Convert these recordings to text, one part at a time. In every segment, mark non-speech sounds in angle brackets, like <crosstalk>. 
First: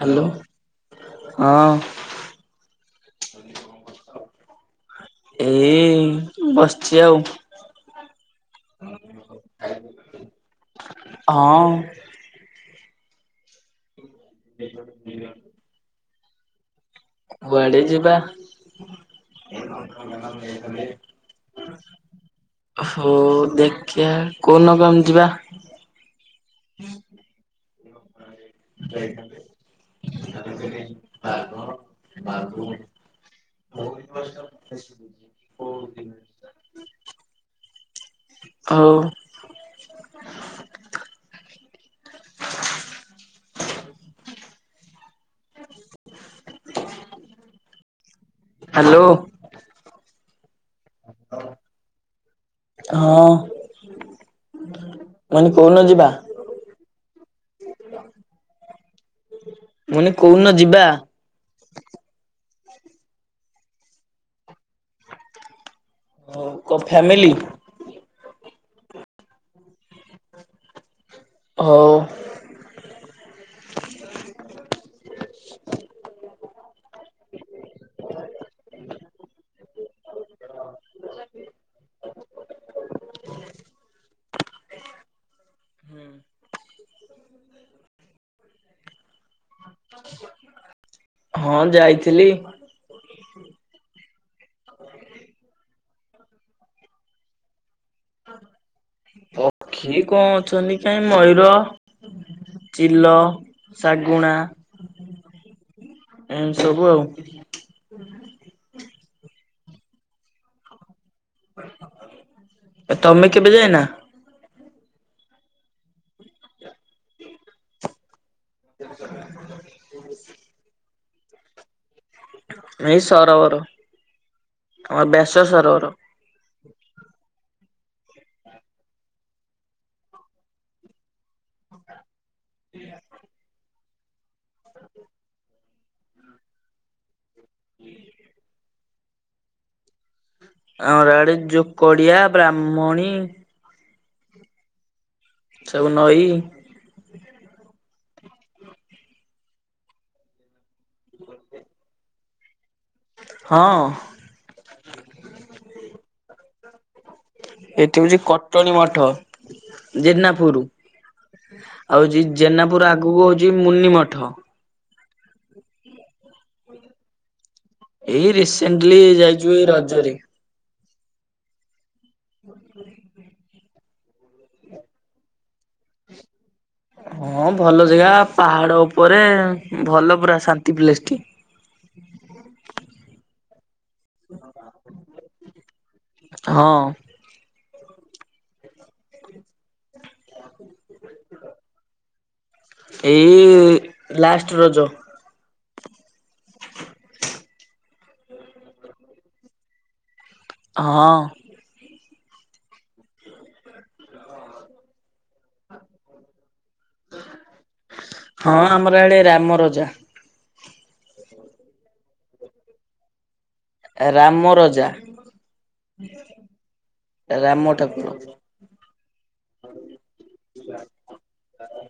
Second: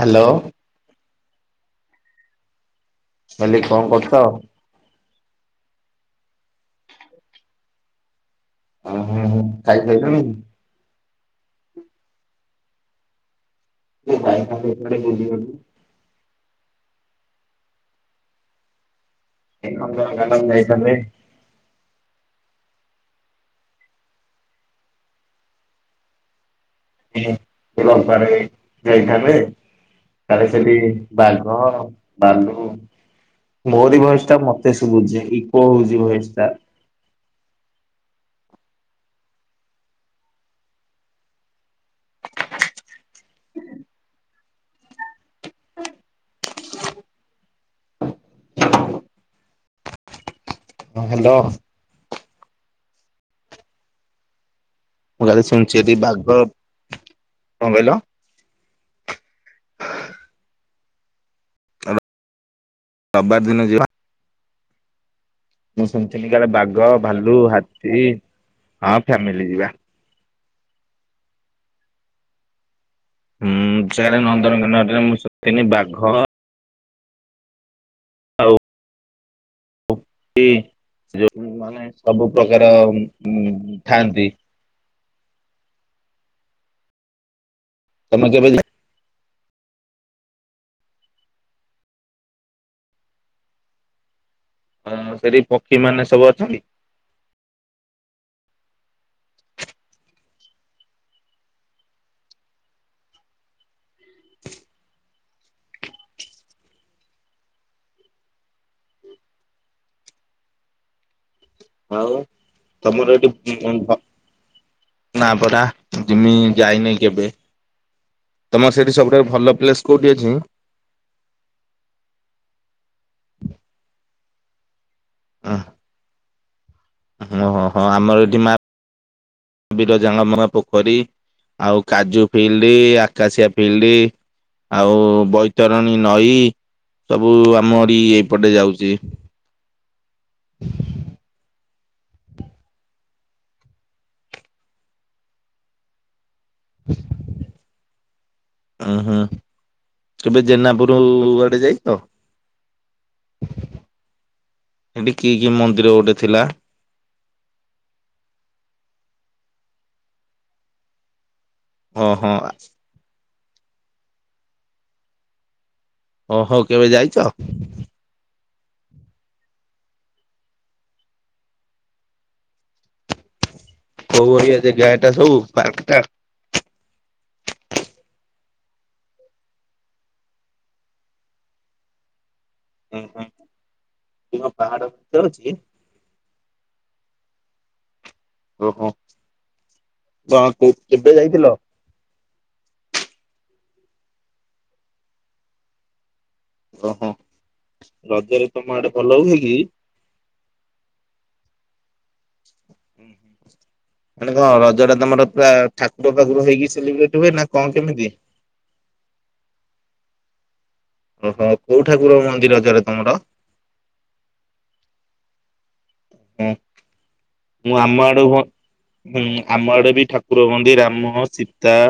Hello ହଁ। କହିଲି କଣ କରୁଚ? ଏଇ ବସିଚି ଆଉ। ଓ ହ ହୁଁ ଖାଇ ଖାଇିଲଣି? ହଁ। <unintelligible> କୁଆଡେ ଯିବା। ଏଇ ନନ୍ଦନ କାନ୍ଦନ ଯାଇଥାନ୍ତେ? ହୋଉ ଦେଖିବା କୋଉଦିନ କହନି ଯିବା? ଇଏ ରବିବାରେ। ଯାଇଥାନ୍ତେ ତାହଲେ ସେଠି ବାଘ ବାଲୁ ଭୋରୀ ଭୟେସ ଟା ମତେ ସୁବୁଛି ଇକୋ ହଉଛି ଭୟେସ ଟା। ହୋଉ। ହ୍ୟାଲୋ। ହ ହ୍ୟାଲୋ। ହଁ। ମୁଁ କାଲି ମାନେ କୋଉନ ଶୁଣୁଚି ଏଠି ଯିବା ବାଘ କଁ କହିଲ? ମୁଁ ଲାହିଲି କୋଉଦିନ ଯିବା। <unintelligible> ରବିବାର ଦିନ ଯିବା। ମୁଁ ଶୁଣିଥିଲି କାଳେ ହଉ କ ବାଘ ଫ୍ୟାମିଲି ଭାଲୁ ହାତୀ ହଁ ଫ୍ୟାମିଲି ଯିବା। ହଉ। ହୁଁ ସେଆଡେ ନନ୍ଦନକାନନ ରେ ମୁଁ ଶୁଣିଥିଲି ବାଘ ନ୍ତି ଯୋଉ ମାନେ ସବୁ ପ୍ରକାର ଉ ଥାଆନ୍ତି। ତମେ କେବେ ଯା ହଁ ଯାଇଥିଲି। ହ ସେଠି ପକ୍ଷୀ ମାନେ ସବୁ ଅଛନ୍ତି? ପକ୍ଷୀ କଣ ଅଛନ୍ତି କାଇଁ ମୟୂର ଚିଲ ଶାଗୁଣା ଏମିତି ସବୁ ଆଉ। ହଉ ତମର ତମେ କେବେ ଏଠି ଯାଇନା <unintelligible> ନା ପରା ଜିମି ଯାଇନି କେବେ ତମର ସେଇଠି ସବୁଠାରୁ ଭଲ ପ୍ଲେସ୍ କୋଉଠି ଅଛି? ଏଇ ସରବର ଆମର ବ୍ୟାସ ସରବର। ମ ହଁ ହଁ ଆମର ଏଠି ମା ବିରଜା ଙ୍କ ମା ପୋଖରୀ‌। ଆଉ କାଜୁ ଫିଲ୍ଡ ଆକାଶିଆ ଫିଲ୍ଡ। ଆଉ ବୈତରଣୀ ନଈ। ସବୁ ଆମରି ଏଇପଟେ ଯାଉଚି। ଆମର ଇଆଡେ ଯୋକଡିଆ ବ୍ରାହ୍ମଣୀ। ସବୁ ନଈ। ହୁଁ ହୁଁ କେବେ ଜେନାପୁର ଡୁ ଆଡେ ଯାଇଚ? ହଁ। ଏଠି କି କି ମନ୍ଦିର ଗୋଟେ ଥିଲା? ଏଠି ହଉଚି କଟଣୀ ମଠ ଜେନାପୁର। ଆଉ ହଁ ହଉଚି ହଁ ଜେନାପୁର ଆଗକୁ ହଉଚି ମୁନି ମଠ। ଓ ହ କେବେ ଯାଇଚ? ଏଇ ରିସେଣ୍ଟଲି ଯାଇଚୁ ଏଇ ରଜରେ। ହ <inaudible> କୋଉ ଭଳିଆ ଯେଗା ଏଟା ସବୁ ପାର୍କ ଟା? ହଁ ଭଲ ଜାଗା ପାହାଡ ଉପରେ ଭଲ ପୁରା ଶାନ୍ତି ପ୍ଲେସ୍ ଟି। ହୁଁ ହୁଁ ଇଏ କଣ ପାହାଡ ଉପରେ ଅଛି କି? ହଁ। ଓହୋ କଣ କ କେବେ ଯାଇଥିଲ? ଏଇ ଲାଷ୍ଟ ରଜ। ଓହୋ ରଜରେ ତମ ଆଡେ ଭଲ ହୁଏ କି? ହଁ। ହୁଁ ହୁଁ ମାନେ କଣ ରଜ ଟା ତମର ପୁରା ଠାକୁର ପାଖରୁ ହେଇକି ସେଲିବ୍ରେଟ୍ ହୁଏ ନା କଣ କେମିତି? ହଁ ଆମର ଇଆଡେ ରାମ ରଜା। ଓହୋ କୋଉ ଠାକୁର ମନ୍ଦିର ରଜରେ ତମର? ରାମ ରଜା। ହଁ। ରାମ ଠାକୁର। ହୁଁ ଆମ ଆଡେ ବି ଠାକୁର ହୁଅନ୍ତି ରାମ ସୀତା।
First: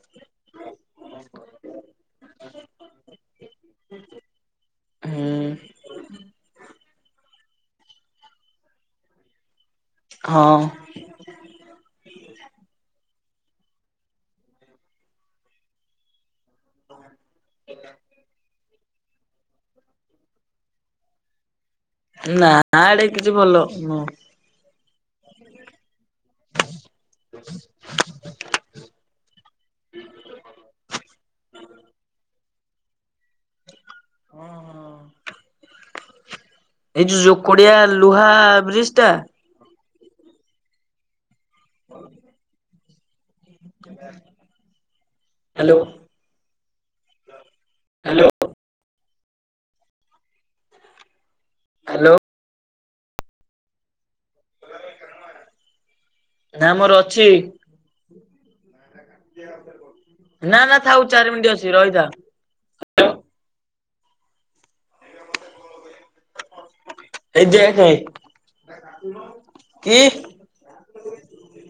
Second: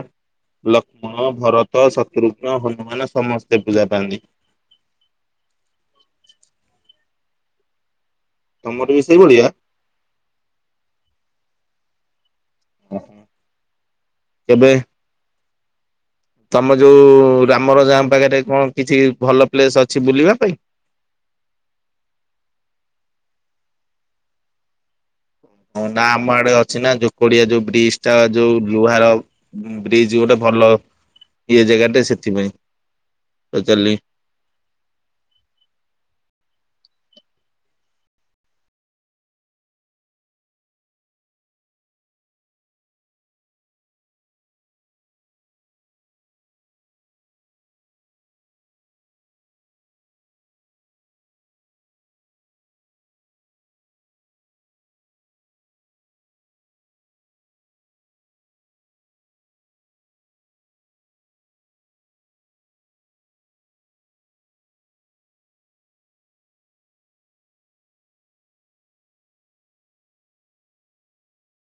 ଲକ୍ଷ୍ମଣ ଭରତ ଶତ୍ରୁଘ୍ନ ହନୁମାନ ସମସ୍ତେ ପୂଜା ପାଆନ୍ତି। ହୁଁ। ତମର ବି ସେଇ ଭଳିଆ। ହଁ। ଓହୋ କେବେ ତମ ଯୋଉ ରାମରଜା ଆମ ପାଖରେ କଣ କିଛି ଭଲ ପ୍ଲେସ ଅଛି ବୁଲିବା ପାଇଁ। ନା ଆଡେ କିଛି ଭଲ ନୁହଁ। ହଁ ନା ଆମ ଆଡେ ଅଛି ନା ଯୋକଡିଆ ଯୋଉ ବ୍ରିଜ୍ ତା ଯୋଉ ଲୁହାର ବ୍ରିଜ ଗୋଟେ ଭଲ ଇଏ ଜାଗାଟେ ସେଥିପାଇଁ ପଚାରିଲି ଏଇ ଯୋଉ ଯୋକଡିଆ ଲୁହା ବ୍ରିଜ ଟା। ହ <inaudible> ହ୍ୟାଲୋ। Hello hello. ନା ମୋର ଅଛି। ନା ନା ଥାଉ ଚାରି ମିନିଟ୍ ଅଛି ରହିଥା। ଏଇ ଦେଖେ କି